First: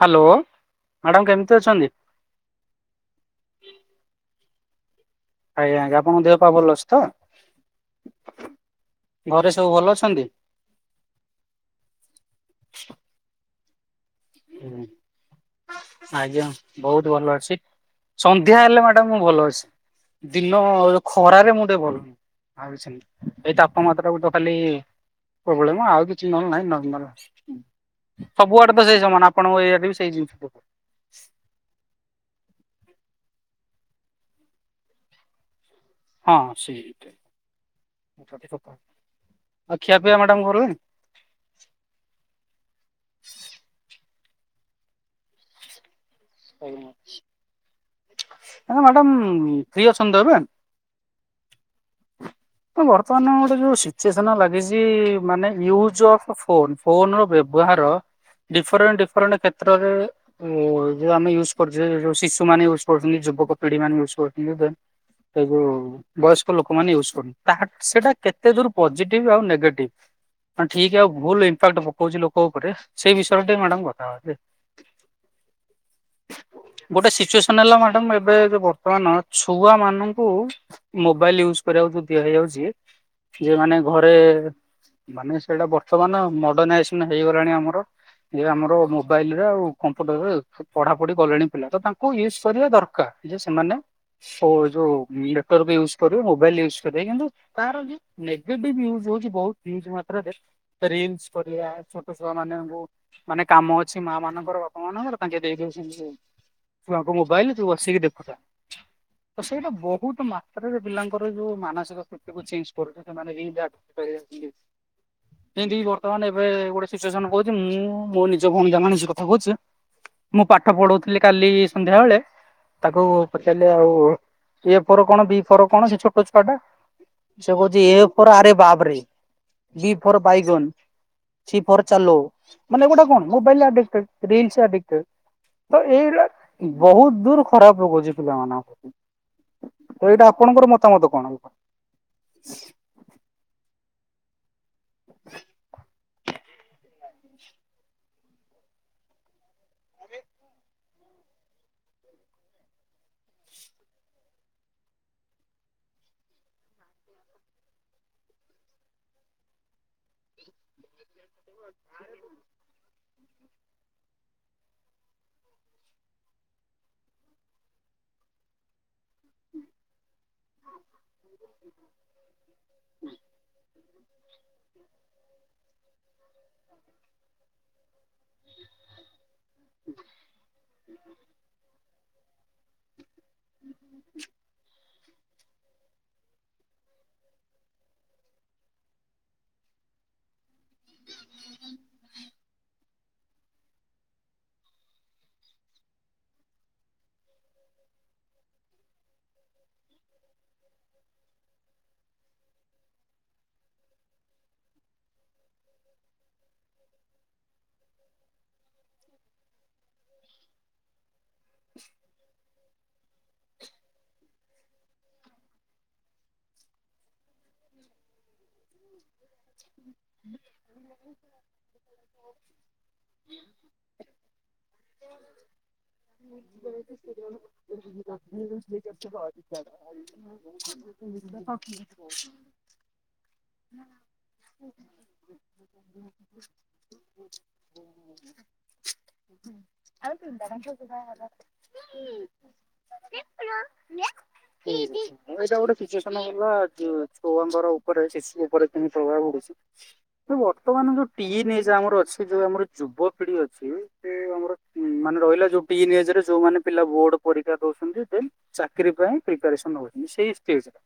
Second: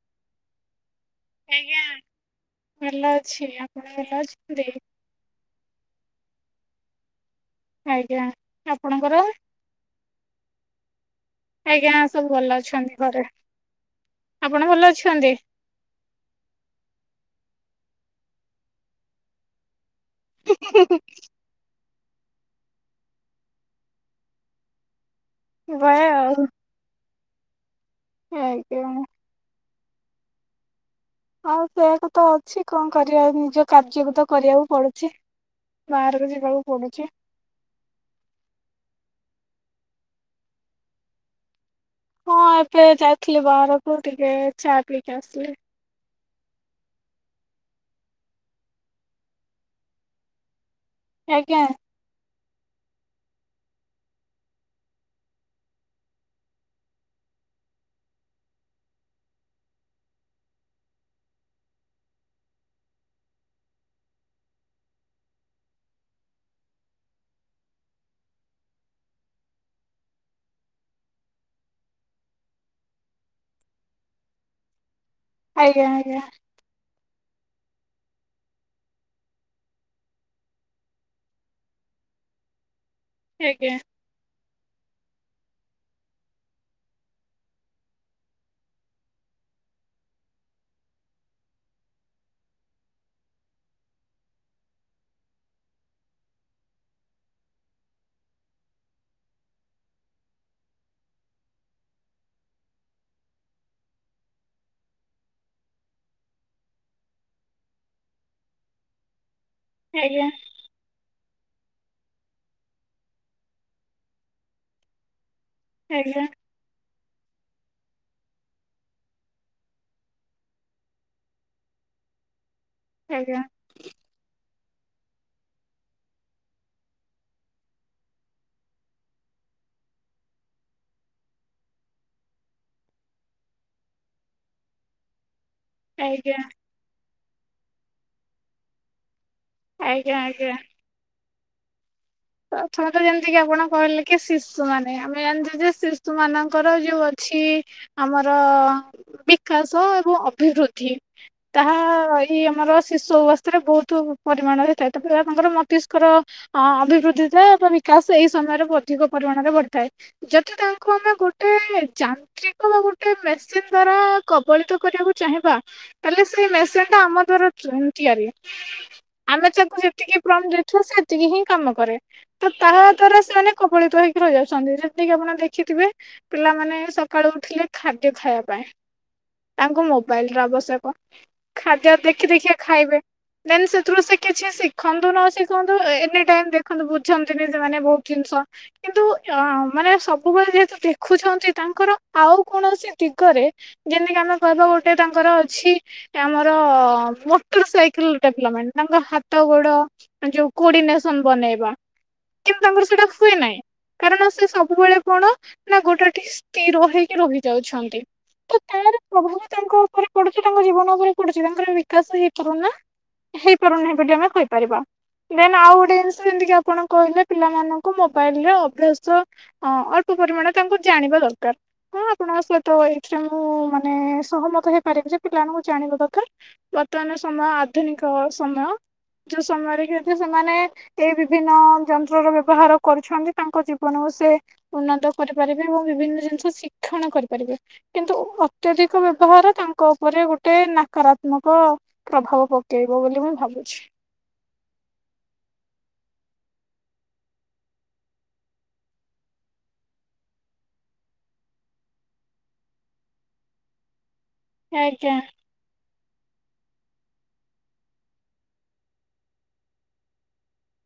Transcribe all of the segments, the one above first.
Hello! Madam କେମିତି ଆଜ୍ଞା ଅଛନ୍ତି? ଭଲ ଅଛି। ଆପଣ ଭଲ ଅଛନ୍ତି? ଆଜ୍ଞା, ଜ୍ଞା, ଆପଣଙ୍କ ଦେହ ପାହା ଭଲ ଅଛି ତ? ଆଜ୍ଞା। ଆପଣଙ୍କର? ଘରେ ସବୁ ଭଲ ଅଛନ୍ତି? ଆଜ୍ଞା, ସବୁ ଭଲ ଅଛନ୍ତି ଘରେ। ଆପଣ ଭଲ ଅଛନ୍ତି? ଆଜ୍ଞା, ବହୁତ ଭଲ ଅଛି। ସନ୍ଧ୍ୟା ହେଲେ ମ୍ୟାଡାମ୍, ମୁଁ ଭଲ ଅଛି। ଦିନ ଖରାରେ ମୁଁ ଟିକେ ଭଲ୍। ଆଉ, ସେମିତି ଏଇ ତାପମାତ୍ରାକୁ ତ ଖାଲି-ଇ ସବୁବେଳେ ମ, ଆଉ କିଛି ନହେଲେ ନାହିଁ ନର୍ମାଲ। ଆଜ୍ଞା। ଆପଣଙ୍କ ଏୟାର ରେବି ସେଇ ଜିନିଷ ସ ଆଉ ସେଇୟାକୁ ତ ଅଛି, କଣ କରିବାଉ! ନିଜ କାର୍ଯ୍ୟକୁ ତ କରିବାକୁ ପଡୁଛି। ବାହାରକୁ ହଁ ଯିବାକୁ ପଡୁଛି। ସେଇଟା। [inaudible] ଆଉ ଖିଆ ପିଆ ମ୍ୟାଡାମ୍ କଲେଣି? ହଁ, ଏବେ ଯାଇଥିଲି ବାହାରକୁ ଟିକେ ଚା' ପିଇକି ଆସିଲି। ଆଜ୍ଞା, ଆଜ୍ଞା ମ୍ୟାଡ଼ାମ୍ ଫ୍ରି ଅଛନ୍ତି ତ ଏବେ? ଆଜ୍ଞା। ହଁ ବର୍ତ୍ତମାନ ଗୋଟେ ଯୋଉ ସିଚୁଏସନ୍ ଲାଗିଛି, ମାନେ ୟୁଜ୍ ଅଫ୍ ଫୋନ୍। ଫୋନ୍ ର ବ୍ୟବହାର, ଡିଫରେଣ୍ଟ ଡିଫରେଣ୍ଟ କ୍ଷେତ୍ରରେ-ଏ ଯଉ ଆମେ ଯୁଜ୍ କରୁଛେ, ଯଉ ଶିଶୁମାନେ ୟୁଜ୍ କରୁଛନ୍ତି, ଯୁବକ ପିଢି ମାନେ ୟୁଜ୍ କରୁଛ ଏବେ। ଏ ଯଉ ବୟସ୍କ ଲୋକମାନେ ୟୁଜ୍ କରୁନି, ତାହା ସେଟା କେତେ ଦୂର୍ ପଜିଟିଭ୍ ଆଉ ନେଗେଟିଭ୍? ଠିକ୍ ଆଉ ଭୁଲ୍ ଇମ୍ପାକ୍ଟ ପକଉଚଛି ଲୋକ ଉପରେ। ସେଇ ବିଷୟରେ ଟେ ମ୍ୟାଡାମ୍ କଥା ହବା। ଯେ ଆଜ୍ଞା, ଆଜ୍ଞା। ଗୋଟେ ସିଚୁଏସନ୍ ହେଲା ମ୍ୟାଡମ୍ ଏବେ ବର୍ତ୍ତମାନ, ଛୁଆ ମାନଙ୍କୁ ମୋବାଇଲ୍ ୟୁଜ୍ କରିବାକୁ ଯଉ, ଦିଆ ହେଇଯାଉଛି। ଆଜ୍ଞା ଯେମାନେ ଘରେ-ଏ ମାନେ ସେଇଟା ବର୍ତ୍ତମାନ ମଡ଼ର୍ଣାଇଏସନ୍ ହେଇଗଲାଣି ଆମର। ଇଏ ଆମର, ମୋବାଇଲର, ଆଉ କମ୍ପୁଟରର ଆଉ। ପଢାପଢି କଲେଣି ପିଲା। ତ ତାଙ୍କୁ ୟୁସ୍ କରିବା ଦରକାର। ଯେ ସେମାନେ ହୋ, ଯୋଉ ନେଟୱାର୍କ ୟୁସ୍ କରିବେ, ମୋବାଇଲ୍ ୟୁସ୍ କରିବେ କିନ୍ତୁ ତାର ଯଉ ନେଗେଟିଭ ୟୁଜ୍ ହଉଛି ବହୁତ। [unintelligible] ମାତ୍ରାରେ ରିଲ୍ସ କରିଆ, ଛୋଟ ଛୋଆ ମାନଙ୍କୁ ମାନେ କାମ ଅଛି, ମାଁ ମାନଙ୍କର, ବାପା ମାନଙ୍କର ତାଙ୍କେ ଦେଇଦିଅଛନ୍ତି ଯେ ଛୁଆଙ୍କୁ ମୋବାଇଲ୍ ତୁ ବସିକି ଦେଖୁଥା। ତ ସେଇଟା ବହୁତ ମା ଆଜ୍ଞା ତ୍ରାରେ ପିଲାଙ୍କର ଯୋଉ ମାନସିକ ସ୍ଥିତିକୁ ଚେଞ୍ଜ କରୁଛି, ସେମାନେ ବି ଯା କରିଯାଉଛନ୍ତି। ଏମିତି ବର୍ତ୍ତମାନ ଏବେ ଗୋଟେ ସିଚୁଏସନ୍ କହୁଛି, ମୁଁ ମୋ ନିଜ ଭଉଣୀ ଯା ମାନସିକ କଥା କହୁଛି ମୁଁ ପାଠ ପଢଉଥିଲି କାଲି ସନ୍ଧ୍ୟା ବେଳେ ତାକୁ ଆଜ୍ଞା ଆଜ୍ଞା ପଚାରଲ ଲେ ଆଉ ଏ ଫର୍ କଣ ବି ଫର୍ କଣ ସେ ଛୋଟ ଛୁଆ ଟା ସେ କହୁଛି ଏ ଫର୍ ଆରେ ବାବରେ, ବି ଫର୍ ବାଇଗନ୍। ସି ଫର୍ ଚାଲୋ ମାନେ ଏ ଗୋଟା କଣ ମୋବାଇଲ୍ ଆଡେକଟେଡ୍, ରିଲସ୍ ଆଡେକ୍ ତେ ତ ଏଇ ହେଲା ଆଜ୍ଞା ବହୁତ ଦୂର୍ ଖରାପ ପକଉଛି ପିଲାମାନଙ୍କ ପ୍ରତି। ତ ଆଜ୍ଞା ଏଇଟା ଆଜ୍ଞା। ଆପଣଙ୍କର ମତାମତ କଣ? [inaudible] ପ୍ରଥମେତ ଯେମିତି କିି ଆପଣ କହିଲେ କି ଶିଶ୍ ଶୁ ମାନେ ଆମେ ଜାଣିଛୁ ଯେ ଶିଶୁ ମାନଙ୍କର ଯୋଉ ଅଛି ଆମର ବିକାଶ ଏବଂ ଅଭିବୃଦ୍ଧି ତାହା ଏଇ ଆମର ଶିଶୁ ଅବସ୍ଥାରେ ବହୁତ ପରିମାଣରେ ଥାଏ। ତାପରେ ଆପଣଙ୍କର ମସ୍ତିଷ୍କର ଅ, ଅଭିବୃଦ୍ଧ ଦିଧା ବା ବିକାଶ ଏଇ ସମୟରେ ଅଧିକ ପରିମାଣରେ ବଢିଥାଏ। ଯଦି ତାଙ୍କୁ ଆମେ ଗୁ ଟେ ଯାନ୍ତ୍ରିକ ବା ଗୋଟେ ମେସିନ୍ ଦ୍ଵାରା କବଳିତ କରିବାକୁ ଚାହିଁବା ତାଲେ ସେ ମେସିନ୍ ଟା ଆମ ଦ୍ବାରା ଉଁ, ତିଆରି। ଆମେ ତାକୁ ଯେତିକି ପ୍ରମ୍ ଦେଇଥିବା ସେତିକି ହିଁ କାମ କରେ। ତ ତାହା ଦ୍ଵାରା ସେମାନେ କବଳିତ ହେଇକି ରହିଯାଉଛନ୍ତି। ଯେତିକି ଆପଣ ଦେଖିଥିବେ ପିଲାମାନେ ସକାଳୁ ଉଠିଲେ ଖାଦ୍ୟ ଖାଇବା ପାଇଁ ତାଙ୍କୁ ମୋବାଇଲ୍ ର ଆବଶ୍ୟକ, ଖାଦ୍ୟ ଦେଖି ଦେଖିଆ ଖାଇବେ। ଦେନ୍ ସେଥିରୁ ସେ କିଛି ଶିଖନ୍ତୁ ନ ଶିଖନ୍ତୁ ଅ, ଏନି ଟାଇମ୍ ଦେ ଖନ୍ତି, ବୁଝନ୍ତିନି ସେମାନେ ବହୁତ ଜିନିଷ, କିନ୍ତୁ ଅଁ, ମାନେ ସବ ବୁବେଳେ ଯେହେତୁ ଦେଖୁଛନ୍ତି ତାଙ୍କର ଆଉ କୌଣସି ଦିଗରେ ଯେମତି କି ଆମେ କହିବା ଗୋଟେ ତାଙ୍କର ଅଛି ଏ ଆମର ମଟର ସାଇକେଲ ଟା ପିଲାମାନ ତାଙ୍କ ହାତ ଗୋଡ ଯୋଉ କୋଡିନେସନ୍ ବନେଇ ବା କିନ୍ତୁ ତାଙ୍କର ସେଇଟା ହୁଏ ନାହିଁ। କାରଣ ସେ ସବୁବେଳେ କଣ ନା ଗୋଟେ ଠି ସ୍ଥିର ହେଇକି ରହି ଯାଉଛନ୍ତି। ତ ତା ମାନେ ପ୍ରଭାବ ତାଙ୍କ ଉପରେ ପଡୁଛି, ତାଙ୍କ ଜୀବନ ଉପରେ ପଡୁଛି, ତାଙ୍କର ବିକାଶ ହେଇପାରୁ ନା। ହେଇପାରୁ ନାହିଁ ବୋଲି ଆମେ କହିପାରିବା। ଦେନ୍ ଆଉ ଗୋଟେ ଜିନିଷ ଷ ଯେମିତିିକି ଆପଣ କହିଲେ ପିଲାମାନଙ୍କୁ ମୋବାଇଲ୍ ରେ ଅଭ୍ୟାସ ସୋ ଅଁ, ଅଳ୍ପ ପରିମାଣ ତାଙ୍କୁ ଜାଣିବା ଦରକାର। ହଁ ଆପଣଙ୍କ ସହିତ ଏଇଥିରେ ମୁଁ ମାନେ ସହମତ ହେଇପାରିବି ଯେ ପିଲାମାନଙ୍କୁ ଜାଣିବା ଦର୍ ସମୟ [inaudible] ଏ ବିଭିନ୍ନ ଯନ୍ତ୍ର ର ବ୍ୟବହାର କରୁଛନ୍ତି ତାଙ୍କ [unintelligible] ମାନଙ୍କୁ ସେ ଉନ୍ନତ କରିପାରିବେ ଏବଂ ବିଭିନ୍ନ ଜିନିଷ ଶିକ୍ଷଣ କରିପାରିବେ। କିନ୍ତୁ ଅତ୍ୟଧିକ ବ୍ୟବହାର ତାଙ୍କ ଉପରେ ଗୋଟେ ନକାରାତ୍ମକ ପ୍ରଭାବ ପକେଇବ ବୋଲି ମୁଁ ଭାବୁଛି। [inaudible] ମୁଁ ଏଇଟା ଗୋଟେ ସିଚୁଏସନ୍ ହେଲା ଯେ ଛୁଆଙ୍କର ଉ ଉପରେ ଶିଶୁ ଉପରେ [unintelligible] ପ୍ରଭାବ ପଡୁଛି ଏ ବର୍ତ୍ତମାନ ଯୋଉ ଟିନି ଏଜ୍ ଆମର ଅଛି, ଯୋଉ ଆମର ଯୁବପିଢି ଅଛି, ସେ ଆମର ଉଁ, ଆଜ୍ଞା ମାନେ ରହିଲା ଯୋଉ ଟିନି ଏଜ୍ ରେ ଯୋଉମାନେ ପିଲା ବୋର୍ଡ ପରୀକ୍ଷା ଦଉଛନ୍ତି ଦେନ୍ ଚାକିରି ପାଇଁ ପ୍ରିପାରେସନ୍ ହଉଛନ୍ତି ସେଇ ଷ୍ଟେଜ୍ ରେ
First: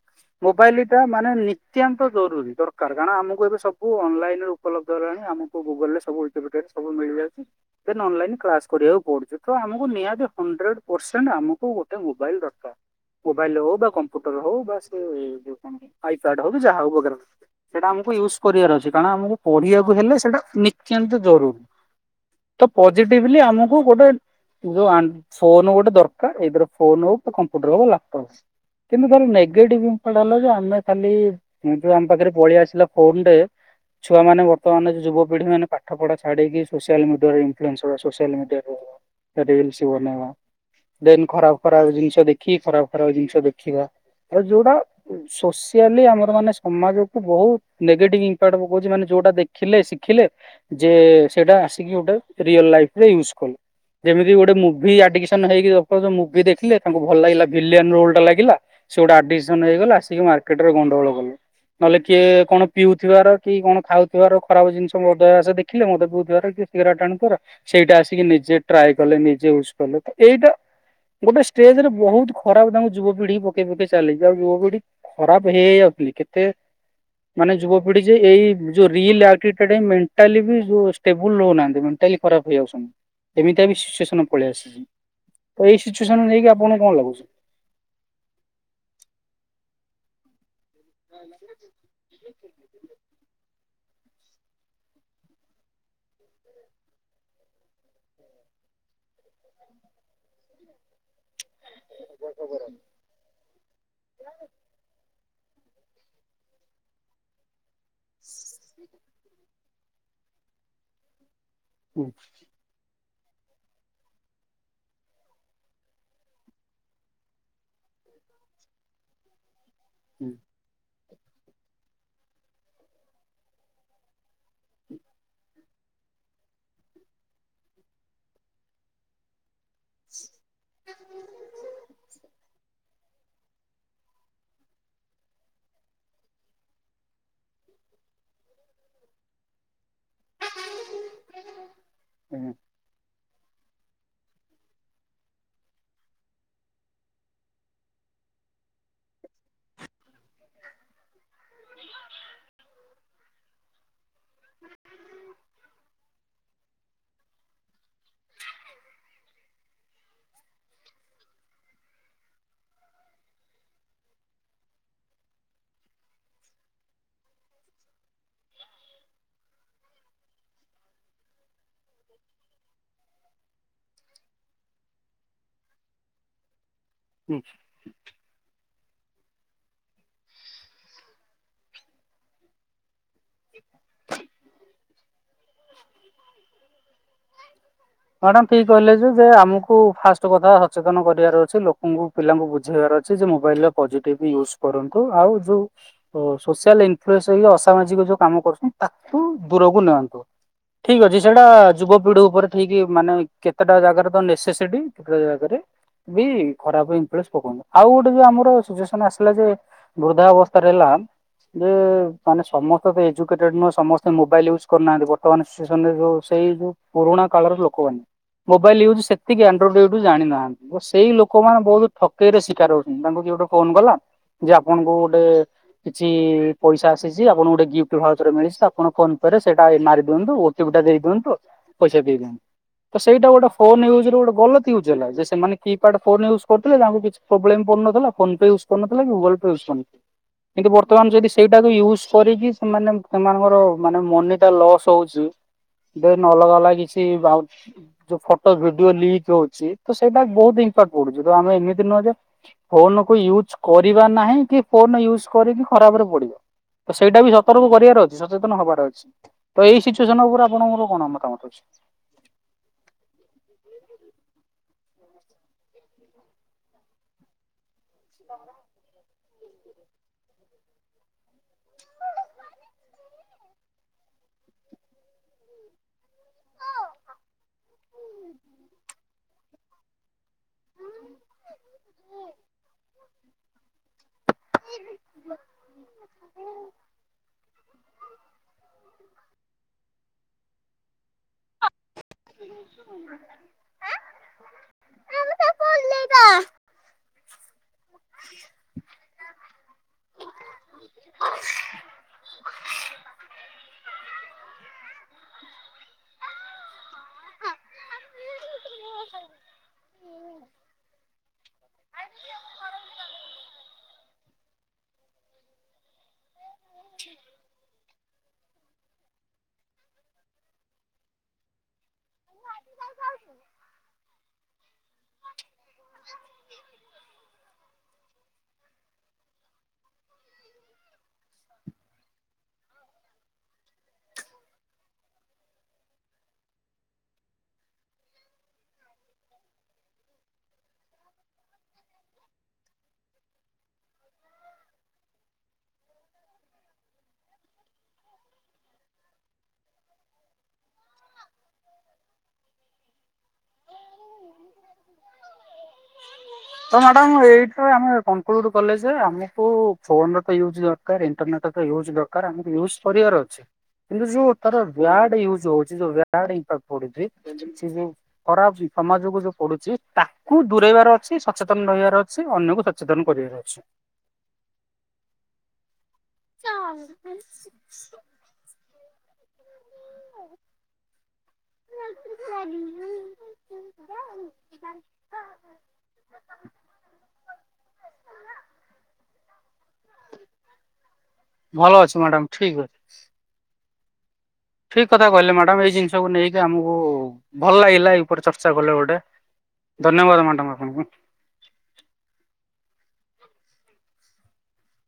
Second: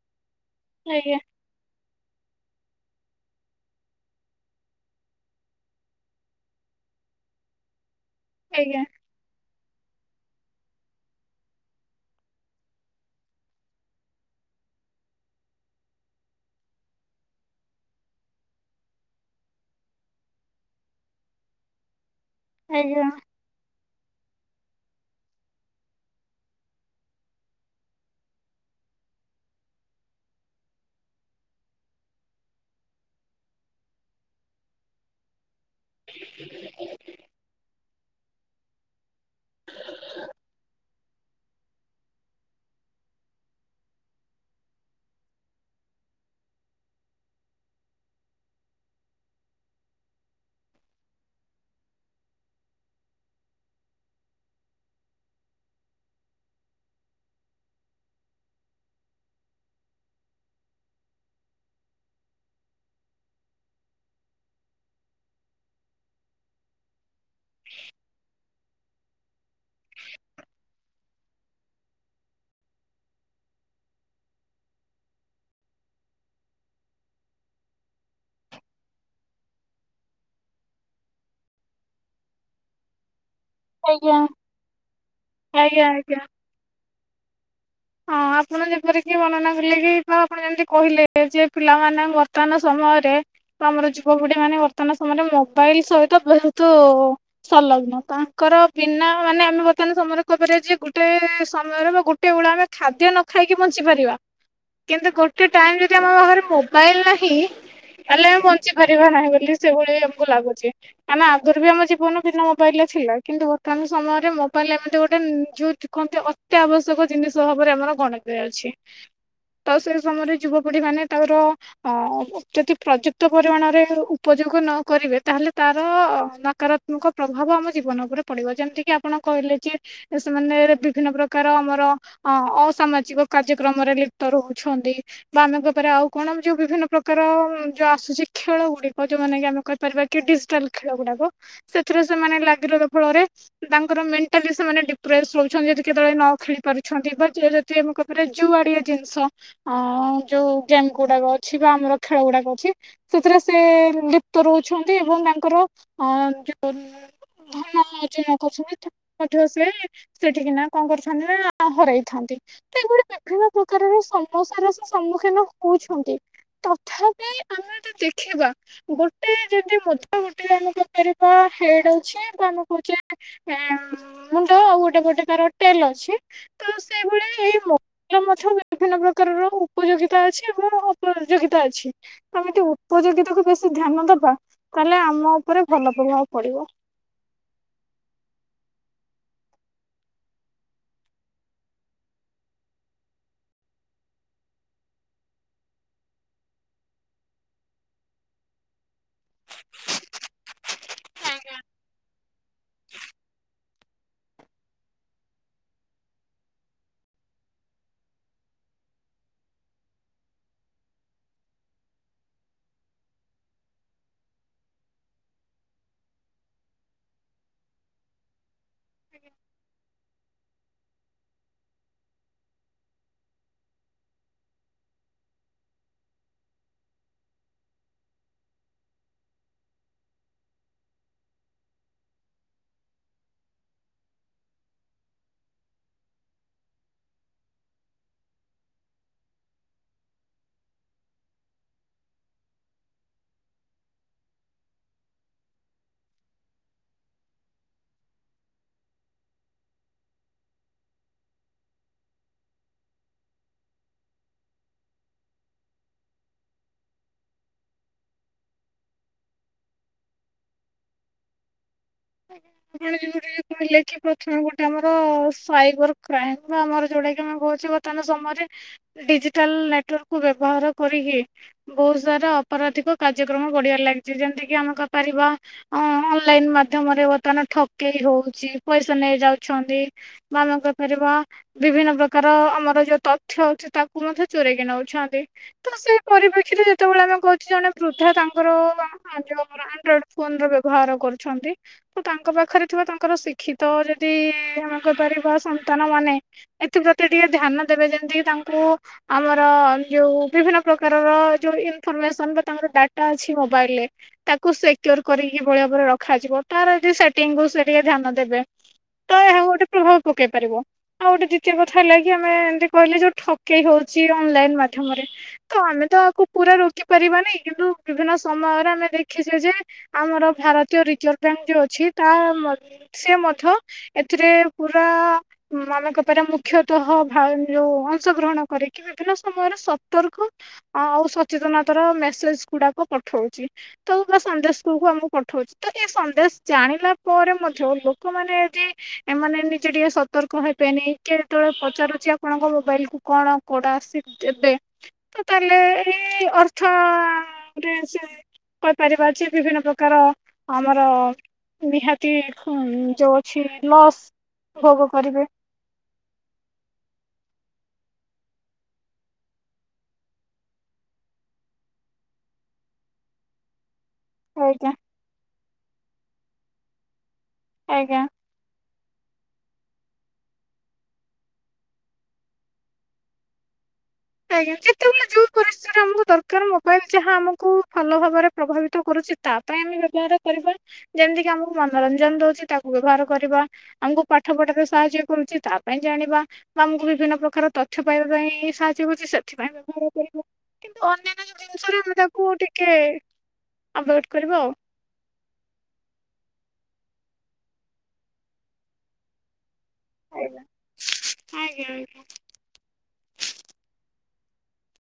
ମୋବାଇଲ୍ ଟା ଆଜ୍ଞା ମାନେ ନି ଅତ୍ୟାନ୍ତ ଜରୁରୀ ଦରକାର କାରଣ ଆମକୁ ଏବେ ସବୁ ଅନଲାଇନରେ ଉପଲବ୍ଧ ହେଲାଣି ଆମକୁ ଗୁଗୁଲ ରେ ସବୁ ଓଲ୍ ତେବେ କରି ସବୁ ମିଳିଯାଉଚି ଦେନ ଅନଲାଇନ୍ କ୍ଲାସ ଆଜ୍ଞା କରିବାକୁ ପୁଡୁଛିତ ଆମକୁ ନିହାତି ହଣ୍ଡ୍ରେଡ ପରସେଣ୍ଟ ଆମକୁ ଗୋଟେ ମୋବାଇଲି ଦରକାର। ମୋବାଇଲିରେ ହୋଉ ବା କମ୍ପ୍ୟୁଟରେ ହୋଉ ବା ସେ ଯୋଉ କୌଣସି ଆଇକାଡେରେ ହୋଉ ଯାହା ହୋଉ ବଗେରା ବଗେରା। ସେଇଟା ଆମକୁ ୟୁଜ୍ କରିବାର ଅଛି କାରଣ ଆମକୁ ପଢିବାକୁ ହେଲେ ସେଇଟା ନିତ୍ୟାନ୍ତ ଜରୁରି। ତ ଆଜ୍ଞା ପଯେଟିଭ୍ଲି ଆମକୁ କୋଉ ଗୋଟେ ଯୋଉ ଆନ ଫୋନ ଗୋଟେ ଦରକାର ଏଇଥରେ ଫୋନ ହୋଉ କି କମ୍ପ୍ୟୁଟର ହୋଉ ଲାପଟପ କିନ୍ତୁ ତାର ନେଗେଟିଭ ଯିନିସଟା ହେଲା ଯେ ଆମେ ଖାଲି ଯୋଉ ଆମ ପାଖରେ ପଳେଇଆ ଆସିଲା ଫୋନ ଟେ ଛୁଆ ମାନେ ବର୍ତ୍ତମାନ ଯୋ ଯୁବପିଢି ମାନେ ପାଠ ପଢା ଛାଡିକି ସୋସିଆଲ ମିଡିଆର ଇନଫ୍ଲେନସ ସୋସିଆଲ୍ ମିଡିଆ ର ରିଲ୍ସ୍ ବନେଇବା। ଦେନ ଖରାପ ଖରାପ ଜିନିଷ ଦେଖିକି ଖରାପ ଖରାପ ଜିନିଷ ଦେଖିବା ଆଉ ଯୋଉଟା ଶୋଷି ଡେଲି ଆମର ମାନେ ସମାଜକୁ ବୋହୁତ ନେଗେଟିଭ ଇନପାକ୍ଟ୍ ପକୋଉଚି ମାନେ ଯୋଉଟା ଦେଖିଲେ ଶିଖିଲେ ଯେ ସେଇଟା ଆସିକି ଗୋଟେ ରିଲ ଲାଇଫିରେ ୟୁଜ କଲେ। ଯେମିତି ଗୋଟେ ମୁଭି ଆଡିସନ ହେଇକି ମୁଭି ଦେଖିଲେ ତାଙ୍କୁ ଭଲ ଲାଗିଲା ଭିଲିୟାନ ରୋଲ ଟା ଲାଗିଲା। ସେଗୁଡା ଆଡିସନ୍ ହେଇଗଲା ଆସିକି ମାର୍କେଟରେ ଗଣ୍ଡ ଗୋଳ କଲେ। ନହେଲେ କିଏ କଣ ପିଉଥିବାର କି କଣ ଖାଉଥିବାର ଖରାପ ଜିନିଷ ମଦ ଅଭ୍ୟାସ ଦେଖିଲେ ମଦ ପିଉଥିବାର କି ଶୀଗ୍ରେଟ୍ ଟାଣୁଥିବାର ସେଇଟା ଆସିକି ନିଜେ ଟ୍ରାଏ କଲେ ନିଜେ ୟୁଜ କଲେ ତ ଏଇଟା ଗୋଟେ ଷ୍ଟେଜ ରେ ବୋହୁତ ଖରାପ ତାଙ୍କୁ ଯୁବପିଢି ପକେଇ ପକେଇ ଚାଲିଚି ଆଉ ଯୁବପିଢି ଖରାପ ହେଇ ହେଇ ଆଉଥିଲି କେତେ ମାନେ ଯୁବପିଢି ଯେ ଏଇ ଯୋଉ ରିଲ୍ ଆଟୁଡେଡ୍ଡମ୍ ମେଣ୍ଟାଲି ବି ଯୋଉ ଷ୍ଟେବୁଲ୍ ହୋଉନାହାନ୍ତି ମେଣ୍ଟାଲି ଖରାପ ହେଇଯାଉଚନ୍ତି। ଏମିତିଆ ବି ଆଜ୍ଞା ସିଚୁଏସନ୍ ପଳେଇ ଆସିଲାଣି ତ ଏଇ ଆଜ୍ଞା ଆଜ୍ଞା। ସିଚୁଏସନ୍ ନେଇକି ଆପଣକୁ କଣ ଲାଗୁଚି। ହଁ ଆପଣ ଯେପରିକି ବର୍ଣ୍ଣନା କଲେ କି ଆପଣ ଜେମିତି କହିଲେ ଯେ ପିଲାମାନେ ବର୍ତ୍ତମାନ ସମୟରେ ତ ଆମର ଯୁବପିଢି ମାନେ ବର୍ତ୍ତମାନ ସମୟରେ ମୋବାଇଲ ସହିତ ବୋହୁତୁ ସଂଲଗ୍ନ ତାଙ୍କର ବିନା ମାନେ ଆମେ ବର୍ତ୍ତମାନ ସମୟରେ କହିପାରିବା ଯେ ଗୋଟେ ସମୟରେ ବା ଗୋଟେ ଓଳା ଆମେ ଖାଦ୍ୟ ନ ଖାଇକି ବଞ୍ଚି ପାରିବା। କିନ୍ତୁ ଗୋଟେ ଟାଇମ୍ ଯଦି ଆମ ପାଖରେ ମୋବାଇଲି ନାହିଁ। ହେଲେ ଆମେ ବଞ୍ଚି ପାରିବା ନାହିଁ ବୋଲି ସେଇଭଳିଆ ଆମକୁ ଲାଗୁଚି ମାନେ ଆଗରୁ ବି ଆମ ହୁଁ ଜୀବନ ବିନା ମୋବାଇଲ୍ ରେ ଥିଲା କିନ୍ତୁ ବର୍ତ୍ତମାନ ସମୟରେ ମୋବାଇଲ୍ ରେ ଏମିତି ଗୋଟେ ଯୋଉ କହନ୍ତି ଅତ୍ୟାଆବଶ୍ୟକ ଜିନିଷ। ତ ଭାବରେ ଆମର ଗଣତିରେ ଅଛି ତ ସେ ହୁଁ ସମୟରେ ଯୁବପିଢି ମାନେ ତାର ହଁ ବ ଯଦି ପ୍ରଯୁପ୍ତ ପରିମାଣରେ ଉପଯୋଗ ନ କରିବେ ତାହେଲେ ତାର ନକାର ନୁକ ପ୍ରଭାବ ଆମ ଜୀବନ ଉପରେ ପଡିବ ଯେମିତିକି ଆପଣ କହିଲେ ଯେ ସେମାନେ ବିଭିନ୍ନ ପ୍ରକାର ଆମର। ଅ ଅସାମାଜିକ କାର୍ଯ୍ୟକ୍ରମରେ ଲିପ୍ତ ରହୁଛନ୍ତି। ବା ଆମେଙ୍କ ଉପରେ ଆଉ କଣ ଯୋଉ ବିଭିନ୍ନ ପ୍ରକାର ଯୋଉ ଆସୁଛି ଖେଳ ଗୁଡିକ ଯୋଉମାନୋନ କି ଆମେ କ କରିବା କି ଡିଜିଟାଲ ଖେଳ ଗୁଡାକ ସେଥିରେ ସେମାନେ ଆଜ୍ଞା। ଲାଗି ରହିବା ଫଳରେ ତାଙ୍କର ମେଣ୍ଟାଲି ସେମାନେ ଡିପ୍ରେସ ରହୁଛନ୍ତି ଯଦି କେତେବେଳେ ନ ଖେଳି ପାରୁ ଛନ୍ତି ଅ ବା ଜୋ ଯାଟି ଆମେ କହି ପାରିବ ଜୋଆଡିଆ ଜିନିଷ ଅ ଯୋଉ ଗେମ୍ ଗୁଡାକ ଅଛି ବା ଆମର ଖେଳ ଗୁଡାକ ଅଛି। ସେଥିରେ ସେ ଲିପ୍ତ ରହୁଛନ୍ତି ଏବଂ ତାଙ୍କର ଅ ଯୋଉ ଭଲ ହେଲା ଯାଆକରୁଚନ୍ତି ମଧ ସେ ସେଠିକି ନା କଣ କରୁଚିନ୍ତି ନା ହରାଇଥାନ୍ତି ସେଗୁଡି କ ବିଭିନ୍ନ ପ୍ରକାରର ସମସ୍ୟାର ସେ ସମ୍ମୁଖୀନ ହୋଉଚନ୍ତି। ତଥାପି ଆମେ ତ ଦେଖିବା ଗୋଟେ ଯଦି ମଦୁଆ ଗୋଟେ ଏମିତିଆ [unintelligible] ହେଇଡାଉଛି ବା ଆମଁ କହୁଛେ ମୁଣ୍ଡ ଆଉ ଗୋଟେ ପଟେ ତାର ଟେଲ ଅଛି ତ ହୁଁ ସେଇଭଳିଆ ଏଇ ମଲ ବିଭିନ୍ନ ପ୍ରକାରର ଉପଯୋଗିତା ଅଛି ଏବଂ ଉପଯୋଗିତା ଅଛି ଆମତି ଉପଯୋଗିତାକୁ ବେସି ଧ୍ୟାନ ଦବା ତାହେଲେ ଆମ ଉପରେ ଭଲ ପ୍ରଭାବ ପଡିବ ମ୍ୟାଡାମ ଠିକ୍ କହିଲେ ଯେ ଯେ ଆମକୁ ଫାଷ୍ଟ କଥା ସଚେତନ କରିବାର ଅଛି ଲୋକଙ୍କୁ ପିଲାଙ୍କୁ ବୁଝେଇବାର ଅଛି ଯେ ମୋବାଇଲ ପଜେଟିଭ୍ ୟୁଜକରନ୍ତୁ ଆଉ ଯୋଉ ତ ସୋସିଆଲ ଇନଫ୍ଲଏନ୍ସ ହେଇ ଅସାମାଜିକ ଯୋଉ କାମ କରୁଛନ୍ତି ତାଠୁ ଦୂରକୁ ନିଅନ୍ତୁ ଠିକ୍ ଅଛି ସେଇଟା ଯୁବପିଢି ଉପରେ ଠିକ ମାନେ କେତେଟା ଜାଗାରେ ତ ନେସେସିଟି କେତେଟା ଜାଗାରେ ବି ଖରାପ ଇମ୍ପେରସ ପକଉନାହିଁ ଆଉ ଗୋଟେ ଯ ଆମର ସୁଜସନ ଆସିଲା ଯେ ବୃଦ୍ଧା ଅବସ୍ଥାରେ ହେଲା ଯେ ମାନେ ସମ ତ ଏଜୁକେଟେଡ୍‌ ନୁହଁ ସମସ୍ତେ ମୋବାଇଲି ୟୁଜକରୁନାହାନ୍ତି ବର୍ତମାନ ସେ ସନ୍ରେ ଯଉ ସେଇ ଯୋଉ ପୁରୁଣା କାଳର ଲୋକମାନେ ମୋବାଇଲ ୟୁଜ୍ ସେତିକି ଆଣ୍ଡଏଡରୁ ଜାଣିନାହାନ୍ତି ସେଇ ଲୋକ ମାନେ ବହୁତ ଠକେଇରେ ଶିକାର ହଉଛନ୍ତି ତାଙ୍କୁ କିଏ ଗୋଟେ ଫୋନ୍ କଲା ଯେ ଆପଣଙ୍କୁ ଗୋଟେ କିଛି ପଇସା ଆସିଛି ଆପଣଙ୍କୁ ଗୋଟେ ଗିଫ୍ଟ ଭାରତରେ ମିଳିସି ଆପଣ ଫୋନ ପେଏରେ ସେଇଟା ଏ ମାରି ଦିଅନ୍ତୁ ଓଟି ପି ଟା ଦେଇଦିଅନ୍ତୁ ପଇସା ଦେଇ ଦିଅନ୍ତୁ ତ ସେଇଟା ଗୋଟେ ଫୋନ୍ ୟୁଜ ରୁ ଗୋଟେ ଗଲତ ୟୁଜ୍ଲା ଯେ ସେମାନେ କିପଡ ଫୋନ୍ ୟୁଜକରୁଥିଲେ ତାଙ୍କୁ କିଛି ପ୍ରବ୍ଲେମ୍ ପୁନଥିଲା ଫୋନ ଫେଏ ୟୁଜ୍ କରିନଥିଲା କି ଗୁଗଲ ପେୟଜ୍ କରିନଥିଲେ କିନ୍ତୁ ବର୍ତ୍ତମାନ ଯଦି ସେଇଟାକୁ ୟୁଜ୍ କରିକି ସେମାନେ ସେମାନଙ୍କର ମାନେ ମନି ଟା ଲସ୍ ହଉଛି ଦେ ନେ ଅଲଗା ଅଲା କିଛି ବାଉଛି ଯୋଉ ଫଟୋ ଭିଡିଓ ଲିକ୍ ହଉଛି ତ ସେଇଟା ବହୁତ ଇମ୍ପାକ୍ଟ ପଡୁଛି ତ ଆମେ ଏମିତି ନୁହେଁ ଯେ ଫୋନ କୁ ୟୁଜ କରିବା ନାହିଁ କି ଫୋନ ୟୁଜ କରିକି ଖରାପ ରେ ପଡିବ ତ ସେଇଟା ବି ସ ତରୁ କରିବାର ଅଛି ସଚେତନ ହବାର ଅଛି ତ ଏଇ ସିଚୁଏସନ ଉପରେ ଆପଣଙ୍କର କଣ ମତାମତ ଅଛି [unintelligible] କହିଲେ କି ପ୍ରଥମେ ଗୋଟେ ଆମର ସାଇବର କ୍ରାଇମ ବା ଆମର ଯୋଉଟା କି ଆମେ କହୁଛେ ବର୍ତ୍ତମାନ୍ ସମୟରେ ଡିଜିଟାଲ ନେଟୱାର୍କ କୁ ବ୍ୟବହାର କରିିକି ବହୁତ ସାରା ଅପରାଧିକ କାର୍ଯ୍ୟକ୍ରମ ବଢିବାରେ ଲାଗିଛି ଯେମିତି କିି ଆମେ କହିପାରିବା ହଁ ଅନ୍ଲାଇନ୍ ମା ଧାମରେ ବର୍ତ୍ତମାନ ଠକେଇ ହଉଛି ପଇସା ନେଇ ଯାଉଛନ୍ତି ବା ଆମେ କହିପାରିବା ବିଭିନ୍ନ ପ୍ରକାର ଆମର ଯୋଉ ତଥ୍ୟ ଅଛି ତାକୁ ମଧ୍ୟ ଚୋରେଇକି ନଉଛନ୍ତି ତ ସେ ପରିପ୍ରେକ୍ଷୀରେ ଯେତେବେଳେ ଆମେ କହୁଛେ ଜଣେ ବୃଦ୍ଧା ତାଙ୍କର ହଁ ଯୋଉ ଆମର ଆଣ୍ଡ୍ରଏଡ ଫୋନ ର ବ୍ୟବହାର କରୁଛନ୍ତି ତ ତାଙ୍କ ପାଖରେ ଥିବା ତାଙ୍କର ଶିକ୍ଷିତ ତ ଯଦି ଆମେ କହିପାରିବ ସନ୍ତାନ ମାନେ ଏଥିପ୍ରତି ଟିକେ ଧ୍ୟାନ ଦେବେ ଯେମିତିକି ତାଙ୍କୁ ଆମର ଯୋଉ ବିଭିନ୍ନ ପ୍ରକାରର ଯୋଉ ଇନଫରମେସନ ବା ତାଙ୍କର ଡାଟା ଅଛି ମୋବାଇଲ ରେ ତାକୁ ସେକ୍ୟୋର କରିକିବେଳେ ବେଳେ ରଖାଯିବ ତାର ଏଠି ସେଟିଙ୍ଗ କୁ ସେ ଟିକେ ଧ୍ୟାନ ଦେବେ ତ ଏହାକୁ ଗୋଟେ ପ୍ରଭାବ ପକେଇ ପାରିବ ଆଉ ଗୋଟେ ଟିଏ କଥା ହେଲା କି ଆମେ ଏମିତି କହିଲେ ଯୋଉ ଠକେଇ ହଉଛି ଅନଲାଇନ ମାଧ୍ୟମରେ ତ ଆମେ ତ ଆକୁ ପୁରା ରୋକି ପାରିବାନାଇଁ କିନ୍ତୁ ବିଭିନ୍ନ ସମୟରେ ଆମେ ଦେଖିଛେ ଯେ ଆମର ଭାରତୀୟ ରିଜର୍ଭ ବ୍ୟାଙ୍କ ଯୋଉ ଅଛି ତା ମ ସେ ମଧ୍ୟ ଏଥିରେ ପୁରା ଆମେ କହିପାରେ ମୁଖ୍ୟତଃ ଭା ଯୋଉ ଅଂଶଗ୍ରହଣ କରି କି ବିଭିନ୍ନ ସମୟରେ ସତର୍କ ଆଉ ସଚେତନତା ର ମେସେଜ ଗୁଡାକ ପଠଉଛି। ତ ବା ସନ୍ଦେଶକୁକୁ ଆମକୁ ପଠଉଛି ତ ଏ ସନ୍ଦେ ବେଶ୍ ଜାଣିଲା ପରେ ମଧ୍ୟ, ଲୋକମାନେ ଯଦି ଏମାନେ ନିଜେ ଟିକେ ସତର୍କ ହେବେନି କିଏ ଯେତେବେଳେ ପଚାରୁଛି ଆପଣଙ୍କ ମୋବାଇଲ୍ କୁ କଣ କୋଉଟା ଆସିଷ୍ଟ ଦେବେ ତ ତାହେଲେ ଏଇ ଅର୍ଥ ରେ ସେ କହିପାରିବା, ଅଛି ବିଭିନ୍ନ ପ୍ରକାର ଆମର ନିହାତି ଯୋଉ ଅଛି ଲସ୍ ଭୋଗ କରିବେ। ତ ମ୍ୟାଡମ୍ ଏଇଟା ଆମେ କନ୍କ୍ୟୁଜ୍ କଲେ ଯେ ଆମକୁ ଫୋନ୍ ର ତ ୟୁଜ୍ ଦରକା ତା ଇଣ୍ଟରନେଟ୍ ରେ ୟୁଜ୍ ଦରକାର୍ ଆମ କୁ ୟୁଜ୍ କରିବାର ଅଛି। କିନ୍ତୁ ଯୋଉ ତାର ଆଜ୍ଞା ବ୍ୟାଡ୍ ଇଉଜ୍ ହୋଉଛି ଯୋଉ ବ୍ୟାଡ୍ ଇମ୍ଫାକ୍ଟ ପଡୁଛି ସେ ଯୋଉ ଆଜ୍ଞା ଖରାପ୍ ସମାଜକୁ ଯୋଉ ପଡୁଛି। ତାକୁ ଦୂରେଇବାର ଅଛି। ସଚେତନ ରହିବାର ଅଛି। ଅନ୍ୟକୁ ସଚେତନ କରିବାର ଅଛି। ଆଜ୍ଞା। ଯେତେବେଳେ ଯୋଉ ପରିସ୍ଥିତିରେ ଆମକୁ ଦରକାର, ମୋବାଇଲ୍ ଯାହା ଆମକୁ ଭଲ ଭାବରେ ପ୍ରଭାବିତ କରୁଛି, ତା ପାଇଁ ଆମେ ବ୍ୟବହାର କରିବା, ଯେମିତି କିି ଆମକୁ ମନୋରଞ୍ଜନ ଦୋଉଛି ତାକୁ ବ୍ୟବହାର କରିବା ଆମକୁ ପାଠ ପଢାରେ ସାହାଯ୍ୟ କରୁଛି ତା ପାଇଁ ଜାଣିବା। ବା ଆମକୁ ବିଭିନ୍ନ ପ୍ରକାର ତଥ୍ୟ ପାଇବା ପାଇଁ ସାହାଯ୍ୟ ଏମିତି ହୋଉଛି, ସେଥିପାଇଁ ବ୍ୟବହାର କରିବା, କିନ୍ତୁ ଅନ୍ୟାନ୍ୟ ଯୋଉ ଭଲ ଜିନିଷରେ ଆମେ ଅଛି ମ୍ୟାଡାମ ତାକୁ ଠିକ ଅଛି। ଟିକେ ଆଭଏଡ୍ କରିବ ଆଉ। ଠିକ୍ କଥା କହିଲେ ମ୍ୟାଡମ୍ ଏଇ ଜିନିଷକୁ ନେଇକି ଆମକୁ ଭଲ ଲାଗିଲା ଏଇ ଉପରେ ଚର୍ଚ୍ଚା କଲେ ଗୋଟେ। ଧନ୍ୟବାଦ ମ୍ୟାଡମ୍ ଆପଣଙ୍କୁ। ଆଜ୍ଞ ଆଜ୍ଞା।